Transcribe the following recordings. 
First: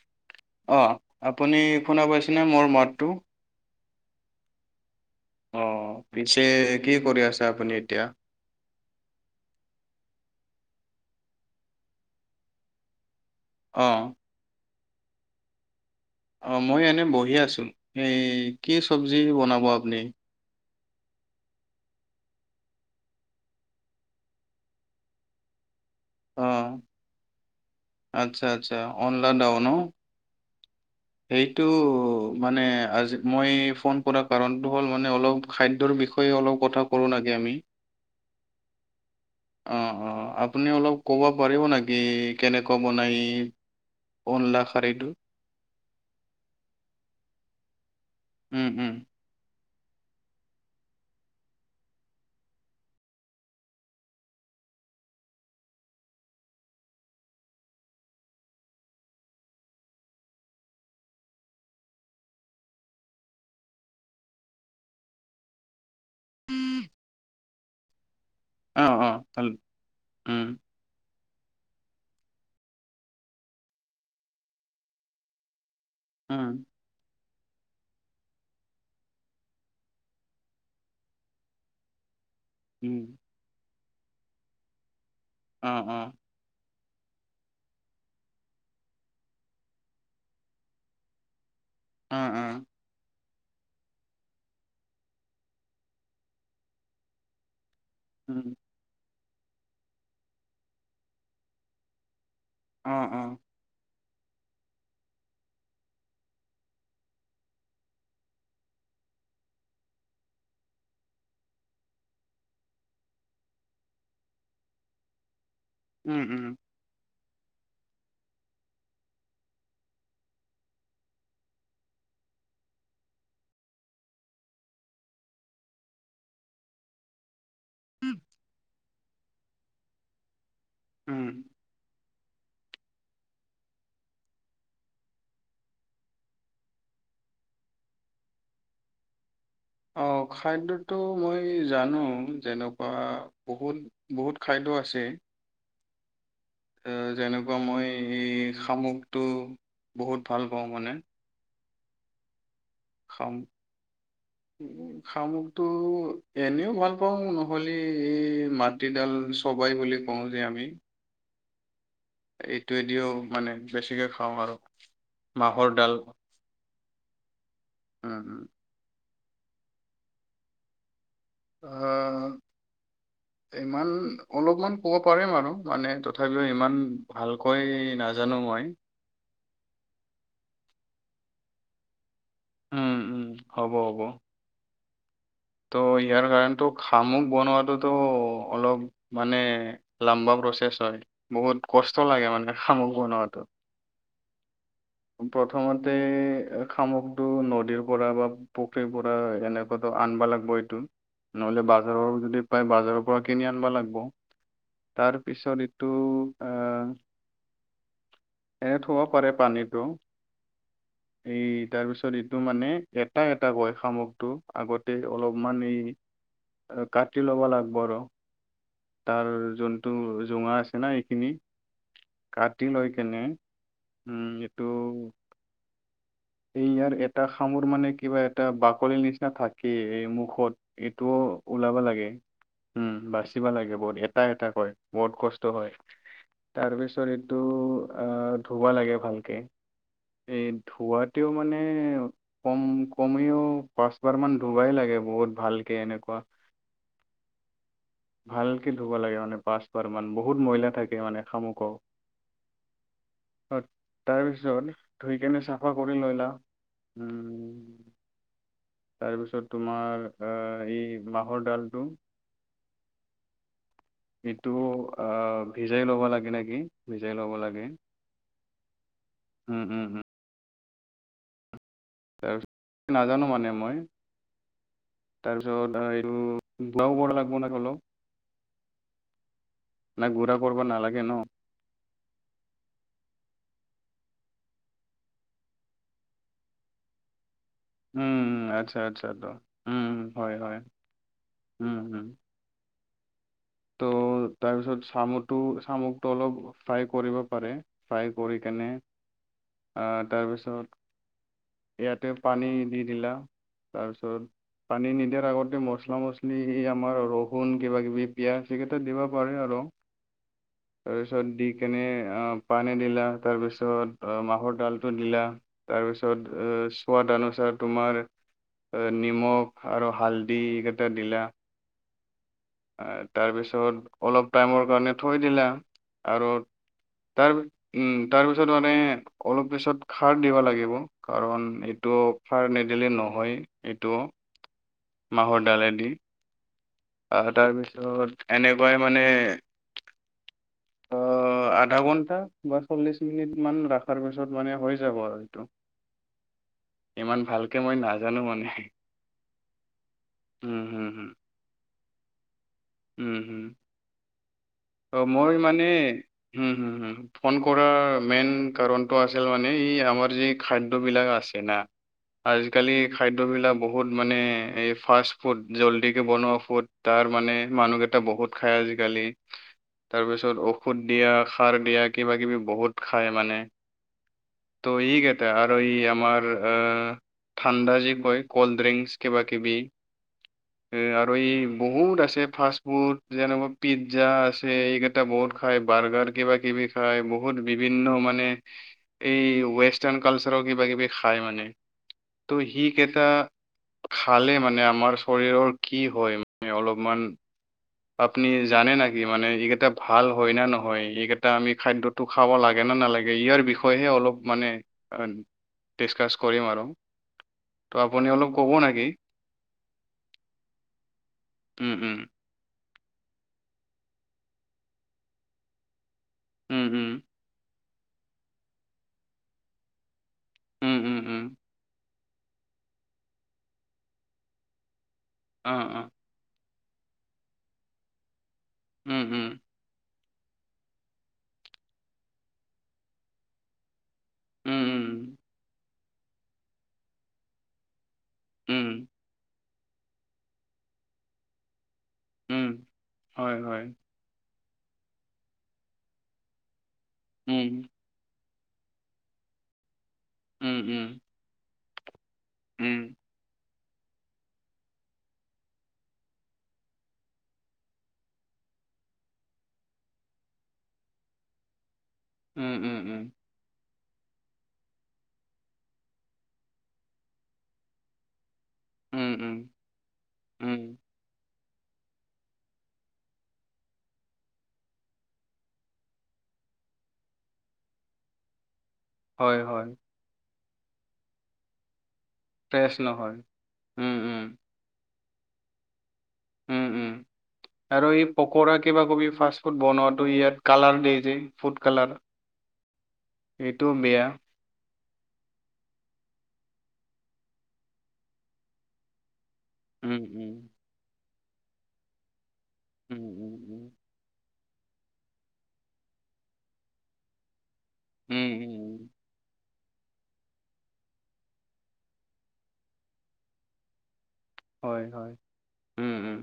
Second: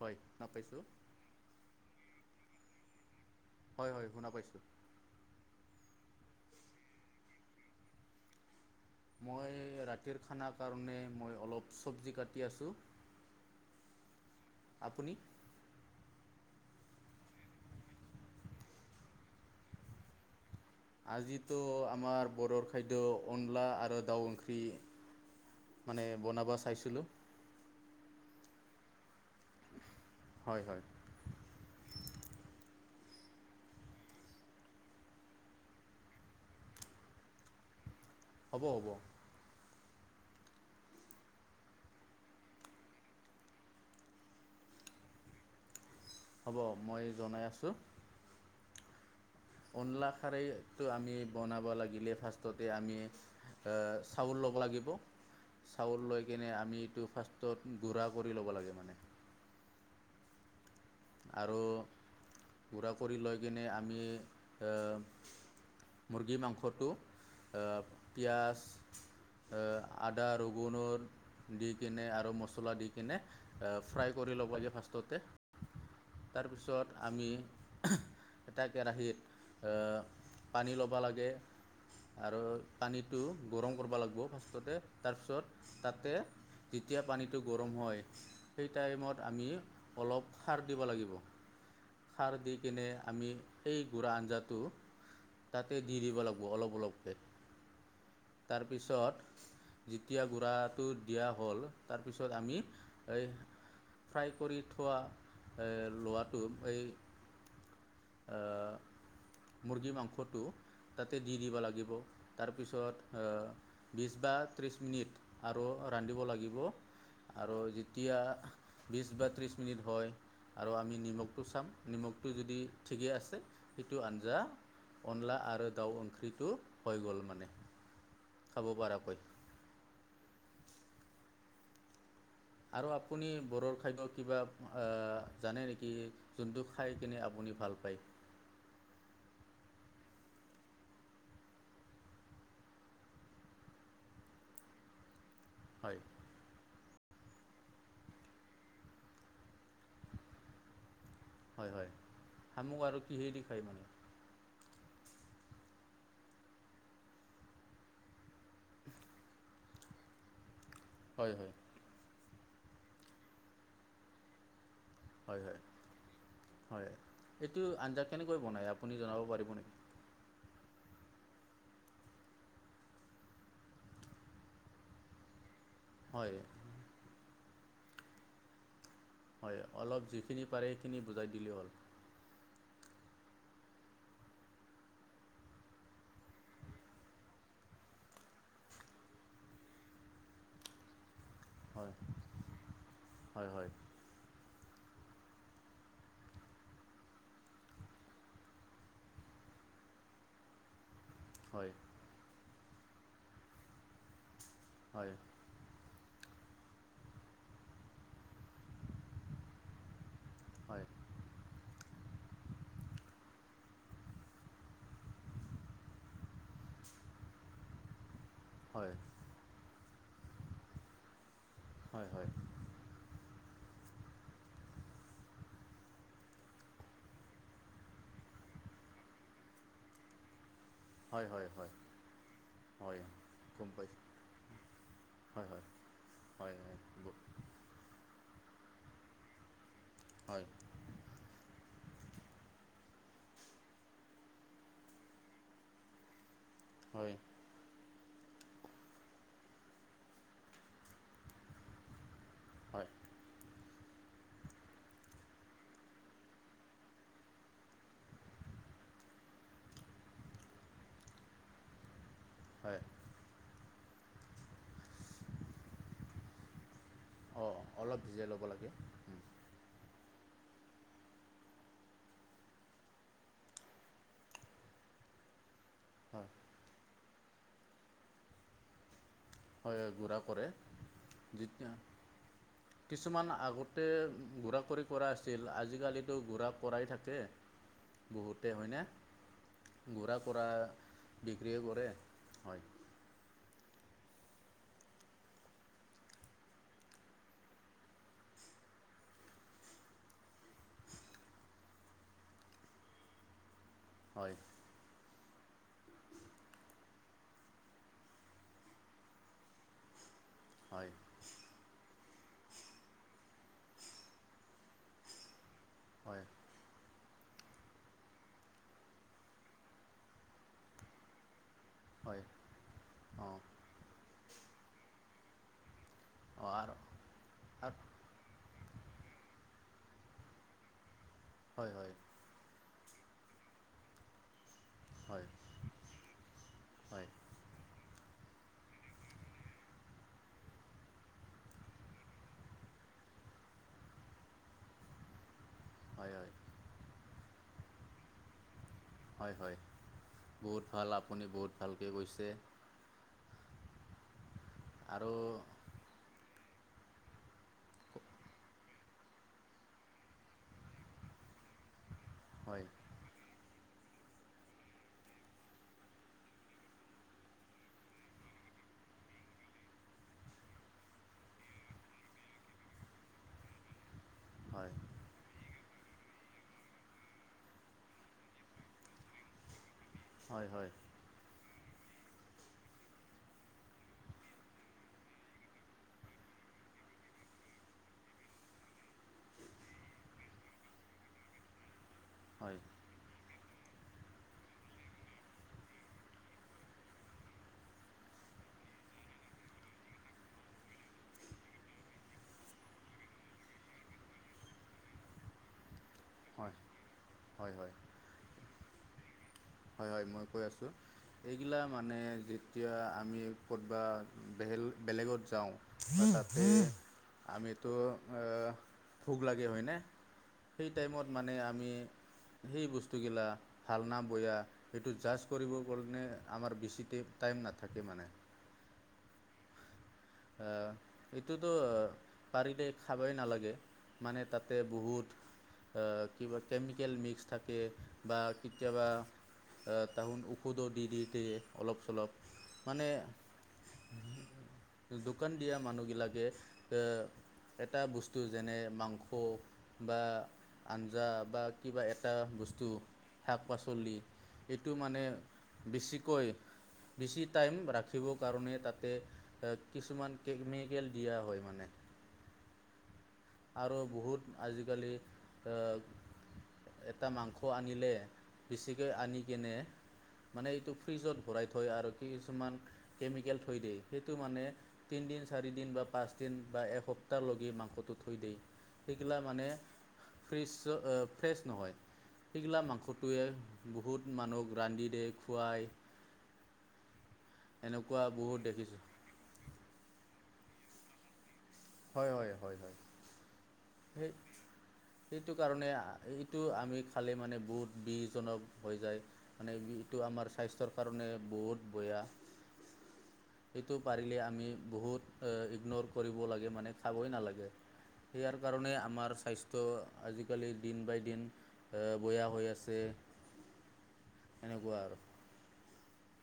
হয় শুনা পাইছোঁ অ আপুনি শুনা পাইছেনে মোৰ মাতটো। হয় হয় শুনা পাইছো। অ পিছে কি কৰি আছে আপুনি এতিয়া। মই ৰাতিৰ খানা কাৰণে মই অলপ চবজী কাটি আছো। অহ। আপুনি। অ মই এনেই বহি আছো এই কি চবজী বনাব আপুনি। আজিতো আমাৰ বৰৰ খাদ্য অনলা আৰু দাউ খি মানে অ বনাব চাইছিলো। আচ্ছা আচ্ছা অনলাডাউ ন। হয় হয়। সেইটো মানে আজি মই ফোন কৰা কাৰণতো হ'ল মানে অলপ খাদ্য। বিষয়ে অলপ কথা কলো না কি আমি। হ'ব হ'ব অঁ-অঁ আপুনি অলপ ক'ব পাৰিব নেকি কেনেকুৱা বনায়। অনলা খাৰইটো। হ'ব মই জনাই আছো। উম উম। অনলা খাৰই আমি বনাব লাগিলে ফাৰ্ষ্টতে আমি এ চাউল লগ লাগিব। চাউল লৈ কেনে আমি এইটো ফাৰ্ষ্টত গুড়া কৰি ল'ব লাগে মানে। আৰু গুড়া কৰি লৈ কিনে আমি মুৰ্গী মাংসটো আ পিঁয়াজ, অ অ আদা, উম ৰগুনৰ। দি কিনে আৰু মছলা দি কিনে ফ্ৰাই কৰি ল'ব লাগে ফাৰ্ষ্টতে। উম তাৰপিছত আমি। এটা কেৰাহীত এ পানী ল'ব লাগে। আৰু উম পানীটো গৰম কৰিব লাগিব ফাৰ্ষ্টতে তাৰপিছত অ অ তাতে যেতিয়া পানীটো গৰম হয় সেই টাইমত আমি অলপ। খাৰ দিব লাগিব অ খাৰ অ দি কিনে আমি। সেই গুড়া আঞ্জাটো তাতে দি দিব লাগিব অলপ অলপকে। উম, তাৰপিছত যেতিয়া গুড়াটো দিয়া হ'ল তাৰপিছত আমি অ', এই অ', ফ্ৰাই কৰি থোৱা লোৱাটো এই [inaudible] মুৰ্গী মাংসটো তাতে দি দিব লাগিব তাৰপিছত এ বিছবা ত্ৰিছ মিনিট আৰু ৰান্ধিব উম, উম, লাগিব আৰু যেতিয়া বিছ বা ত্ৰিছ মিনিট হয় আৰু আমি নিমখটো চাম নিমখটো যদি ঠিকে আছে সেইটো আঞ্জা অনলা আৰু দাউ অখিটো হৈ গ'ল মানে। [unintelligible] উম আৰু আপুনি বড়োৰ খাদ্য কিবা জানে নেকি যোনটো খাই কিনে আপুনি ভাল পায়। [inaudible] অঁ খাদ্যটো মই জানো যেনেকুৱা বহুত বহুত খাদ্য আছে হয় এ যেনেকুৱা মই এই শামুকটো বহুত ভাল পাওঁ মানে। হয় হয় শামুক আৰু শাম কিহেদি খায় মানে? শামুকটো এনেও ভাল পাওঁ নহ'লে এই মাটিডাল চব গৈ বুলি কওঁ যে আমি হয় হয়। এইটোৱেদিও মানে বেছিকে খাওঁ আৰু হয় হয় মাহৰ ডাল। হয় এইটো আঞ্জা উম, কেনেকৈ উম। বনায় আপুনি জনাব পাৰিব নেকি? আহ ইমান অলপমান কব পাৰিম আৰু। মানে হয় তথাপিও ইমান ভালকৈ নাজানো মই। হয় অলপ যিখিনি পাৰে সেইখিনি বুজাই দিলেই হ'ল। উম উম হ'ব হ'ব। ত' ইয়াৰ কাৰণে খামুক বনোৱটোতো অলপ মানে লম্বা প্ৰচেছ হয় বহুত হয় কষ্ট লাগে মানে শামুক বনোৱাটো। হয় হয় প্ৰথমতে খামুকটো নদীৰ পৰা বা পুখুৰীৰ পৰা এনেকুৱা ধৰ আনবালাক এইটো। নহলে হয় বাজাৰৰ যদি পাই বাজাৰৰ পৰা কিনি আনিব লাগিব হয় তাৰ পিছত এই টো আহ এনে থব পাৰে পানীটো। হয় এই তাৰ পিছত এইটো মানে এটা এটা কয় শামুকটো আগতে অলপমান এই কাটি ল'বা লাগিব আৰু। হয় তাৰ জন্তু জোঙা আছে না এইখিনি হয় হয় কাটি লৈ কেনে উম এইটো। এই ইয়াৰ এটা খামোৰ মানে কিবা এটা বাকলিৰ নিচিনা থাকেই এই মুখত এইটোও হয় হয় হয় ওলাব লাগে উম হয় বাচিবা গম লাগে পাইছোঁ বহুত এটা এটা কয় বহুত কষ্ট হয়। হয় তাৰপিছত এইটো আ ধুৱা লাগে ভালকে। হয় এই ধোৱাতেও মানে কম কমেও পাঁচবাৰ মান ধুবাই লাগে বহুত ভালকে এনেকুৱা। হয়। ভালকে ধুব লাগে মানে পাঁচ বাৰ মান বহুত ময়লা থাকে মানে শামুক। হয় অ তাৰ পিছত ধুই কেনে চাফা কৰি ললা। উম তাৰপিছত তোমাৰ এই মাহৰ ডালটো হয় এইটো আ ভিজাই ল'ব লাগে নেকি ভিজাই ল'ব অঁ লাগে। অলপ ভিজাই ল'ব লাগে উম উম উম। তাপিছত নাজানো মানে মই তা তাৰপিছটো হয় ধো লাগিব ন অলপ হয় নাই গুড়া ঘোৰা কৰে কৰিব নালাগে ন। যেতিয়া কিছুমান আগতে ঘুৰা কৰি কৰা আছিল আজিকালিতো ঘুৰা কৰাই থাকে। উম বহুতে আচ্ছা হয়নে আচ্ছা উ হয় হয়। বিক্ৰীও উম, কৰে উম। হয় ত' তাৰপিছত চামুটো চামুকটো অলপ ফ্ৰাই কৰিব পাৰে ফ্ৰাই কৰি কেনে আ তাৰপিছত ইয়াতে পানী দি দিলা তাৰপিছত হয় পানী নিদিয়াৰ আগতে মছলা মছলি আমাৰ ৰহুণ কিবাকিবি। পিয়াঁজ সেইকেইটা দিবা পাৰে আৰু হয় তাৰ পিছত দি কেনে পানী দিলা তাৰপিছত মাহৰ ডালটো দিলা হয় তাৰপিছত। সোৱাদ অনুসাৰ তোমাৰ নিমখ আৰু হালধি এইকেইটা দিলা হয় অঁ তাৰপিছত অলপ টাইমৰ কাৰণে থৈ দিলা আৰু তাৰ আৰু তাৰপিছত মানে অলপ পিছত খাৰ দিব লাগিব। কাৰণ হয় হয় এইটো অফাৰ নিদিলে নহয় এইটো। হয় মাহৰ ডালেদি। হয় আ তাৰপিছত এনেকুৱাই মানে আ অ আধা ঘন্টা বা চল্লিশ মিনিট মান ৰখাৰ পিছত মানে হৈ যাব আৰু এইটো হয় হয় ইমান ভালকে মই নাজানো মানে। হয় হয় বহুত উম হম ভাল হম আপুনি বহুত ভালকৈ কৈছে উম হম ত আৰু মই মানে ফোন কৰাৰ মেইন কাৰণটো আছিল মানে ই আমাৰ যি খাদ্যবিলাক আছে। হয় আজিকালি খাদ্য বিলাক। বহুত মানে এই ফাষ্ট ফুড জল্ডিকে বনোৱা ফুড তাৰ মানে মানুহকেইটা বহুত খাই আজিকালি তাৰপিছত ঔষধ দিয়া, সাৰ দিয়া, কিবা কিবি বহুত খায় মানে। হয় [unintelligible] আৰু এই আমাৰ আহ ঠাণ্ডা যি কয় কল্ড ড্ৰিংকচ কিবা কিবি। হয় হয় এ আৰু এই বহুত আছে ফাষ্ট ফুড যেনেকুৱা পিজ্জা আছে এইকেইটা বহুত খাই বাৰ্গাৰ কিবা কিবি খাই বহুত বিভিন্ন মানে এই ৱেষ্টাৰ্ণ কালচাৰৰ কিবা কিবি খাই মানে। ত' হয় সি কেইটা খালে মানে আমাৰ শৰীৰৰ কি হয় মানে অলপমান আপুনি জানে নেকি মানে এইকেইটা ভাল হয় না নহয় এইকেইটা আমি খাদ্যটো খাব লাগে নালগে ইয়াৰ বিষয়ে অলপ মানে ডিছকাছ কৰিম হয় আৰু হয় হয় তো আপুনি অলপ ক'ব নেকি? হয় হয় মই কৈ আছো এইগিলা উম উম মানে। এতিয়া আমি ক'বা বেল বেলেগত যাওঁ ত উম উম আমিতো অ ভোক লাগে হয়নে। সেই উম উম টাইমত উম মানে আমি সেই বস্তুগিলা ভালনা বয়া সেইটো জাষ্ট অ কৰিবৰ অ কাৰণে আমাৰ বেছি ট টাইম নাথাকে মানে উম উম আহ এইটোতো পাৰিল খাবই নালাগে। মানে উম, তাতে উম, বহুত কিবা কেমিকেল মিক্স থাকে। বা উম, কেতিয়াবা তাহোন ঔষধো দি দি দিয়ে। অলপ চলপ উম, মানে। হয়, হয়, দোকান দিয়া মানুহবিলাকে এ উম, এটা বস্তু যেনে মাংস বা উম, উম, আঞ্জা বা কিবা এটা বস্তু উম, শাক। শাক পাচলি এইটো মানে বেছিকৈ বেছি টাইম ৰাখিবৰ কাৰণে তাতে কিছুমান কেমিকেল দিয়া হয় মানে। উম, উম, উম। আৰু বহুত আজিকালি, আহ এটা মাংস আনিলে বেছিকৈ উম, আনি উম, কিনে, মানে উম, এইটো ফ্ৰ্ৰীজত ভৰাই থৈ আৰু কিছুমান কেমিকেল থই দিয়ে সেইটো মানে, তিনিদিন চাৰি দিন বা পাঁচদিন বা এসপ্তাহলৈকে মাংসটো থৈ দি সেইগিলা হয়, মানে হয়, ফ্ৰছ-ফ্ৰেছ নহয়। সেইগিলা ফ্ৰেছ নহয়, মাংসটোৱে, উম, বহুত উম, মানুহক ৰান্ধি দিয়ে খুৱায়। উম, উম আৰু এই বহুত পকৰা দেখিছোঁ কিবা কবি ফাষ্টফুড বনোৱাটো ইয়াত কালাৰ দিয়ে যে ফুড কালাৰ, হয় হয় হয় হয় সেইটো বেয়া। সেই সেইটো কাৰণে এইটো আমি খালে মানে বহুত বিহজনক হৈ যায়। মানে এইটো উম, আমাৰ উম, স্বাস্থ্যৰ কাৰণে বহুত বয়া। উম, উম, উম, সেইটো পাৰিলে আমি বহুত আহ ইগনৰ কৰিব লাগে। মানে খাবই নালাগে, উম, ইয়াৰ উম, কাৰণে উম, আমাৰ স্বাস্থ ত' আজিকালি দিন বাই দিন বয়া হৈ আছে। এনেকুৱা হয়, আৰু হয়, উম, উম।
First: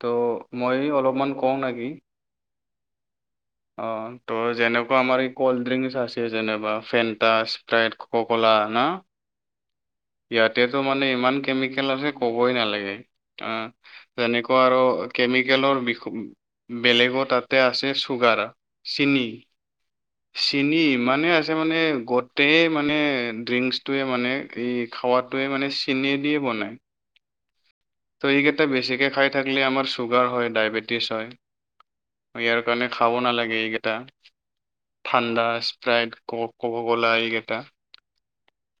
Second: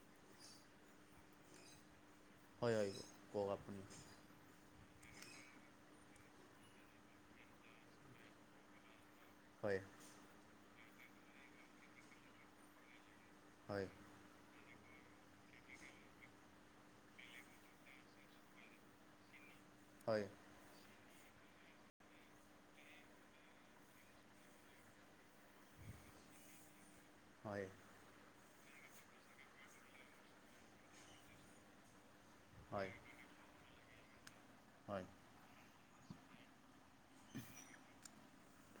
ত' মই অলপমান কওঁ নেকি? হয় হয়। কওক আপুনি অ', ত' যেনে আমাৰ এই ক'ল্ড ড্ৰিংচ আছে যেনবা ফেণ্টা, স্প্ৰাইট, কক'কলা না? হয়। ইয়াতেটো মানে ইমান কেমিকেল আছে কবই নালাগে অ', হয় যেনে আৰু কেমিকেলৰ বিষ বেলেগো তাতে আছে চুগাৰ, চিনি। হয় চিনি ইমানে আছে মানে গোটেই মানে ড্ৰিংকচটোৱে মানে এই খাৱাটোয়ে মানে চি নিদিয়ে বনাই। হয়। ত' এইকেইটা বেছিকৈ খাই থাকিলে আমাৰ চুগাৰ হয় ডায়বেটিছ হয়। ইয়াৰ কাৰণে হয় হয় খাব নালাগে এইকেইটা হয় ঠাণ্ডা। ফ্ৰাইড ক-ক- কলা এইকেইটা।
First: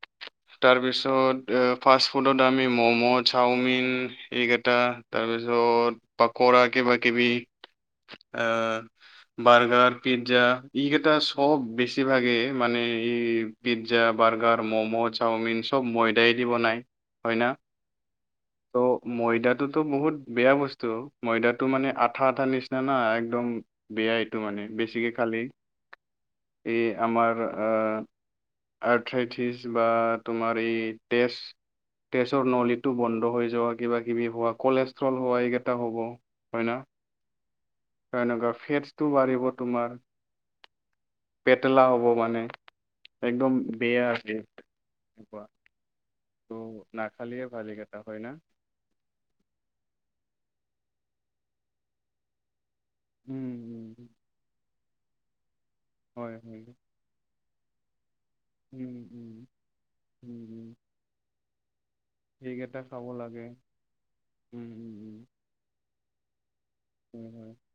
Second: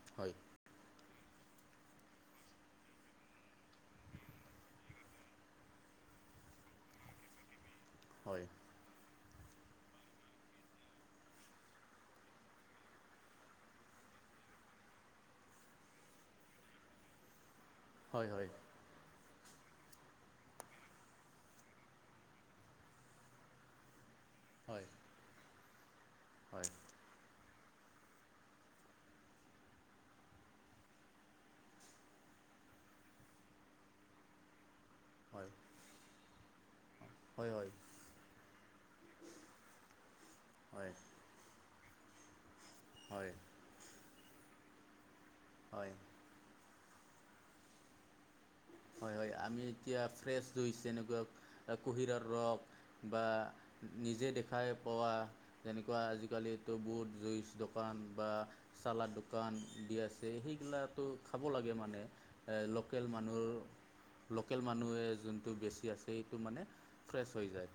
হয় হয় হয় তাৰপিছত এ- ফাষ্ট-ফুডত আমি মম', চামিন এই কেইটা তাৰপিছত পাকৰা। কিবাকিবি হয় আহ। বাৰ্গাৰ, পিজ্জা ই কটা সব বেছিভাগে মানে ই পিজ্জা, বাৰ্গাৰ- ম'ম', চাওমিন চব ময়দাইদি বনাই হয় ন? হয় হয় হয় ত' ময়দাত এইটো টো বহুত বেয়া বস্তু, ময়দাটো মানে আঠা আঠা নিচিনা না একদম বেয়াই। ত' মানে বেছিকে খালি হয় এই আমাৰ আহ আঠাইত ফ্ৰিছ বা তোমাৰ এই টেষ্ট তেজৰ নলীটো বন্ধ হৈ যোৱা কিবা কিবি হোৱা কলেজ ট্ৰল এইকেইটা হ'ব, হয় না? তেনেকুৱা ফেটছটো বাঢ়িব তোমাৰ। পেটেলা হ'ব মানে হয় একদম বেয়া। আছে হয়। না খালে ভালি কটা হয় ন। হয় -হয়, আমি এতিয়া ফ্ৰেছ জুইছ যেনেকুৱা কুঁহিয়াৰ ৰস। বা উম উম নিজে দেখাই পোৱা যেনেকুৱা হয় হয় আজিকালিতটো বহুত জুইছ। দোকান বা উম চালাাদ উম দোকান দি আছে উম উম সেইগিলাটো খাব লাগে মানে। এ সেইকেইটা খাব লোকেল লাগে মানুহৰ- লোকেল উম মানুহে উম যোনটো বেছি আছে, সেইটো মানে ফ্ৰেছ হৈ উম যায়।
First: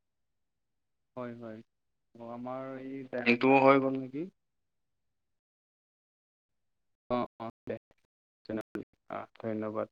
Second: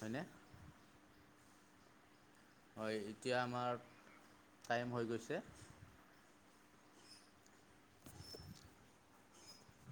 হয়নে? হয় -হয়, আমাৰ হয় এই এতিয়া বেটো আমাৰ হৈ গ'ল নেকি। টাইম [unintelligible] অ অ দে, অ ধন্যবাদ।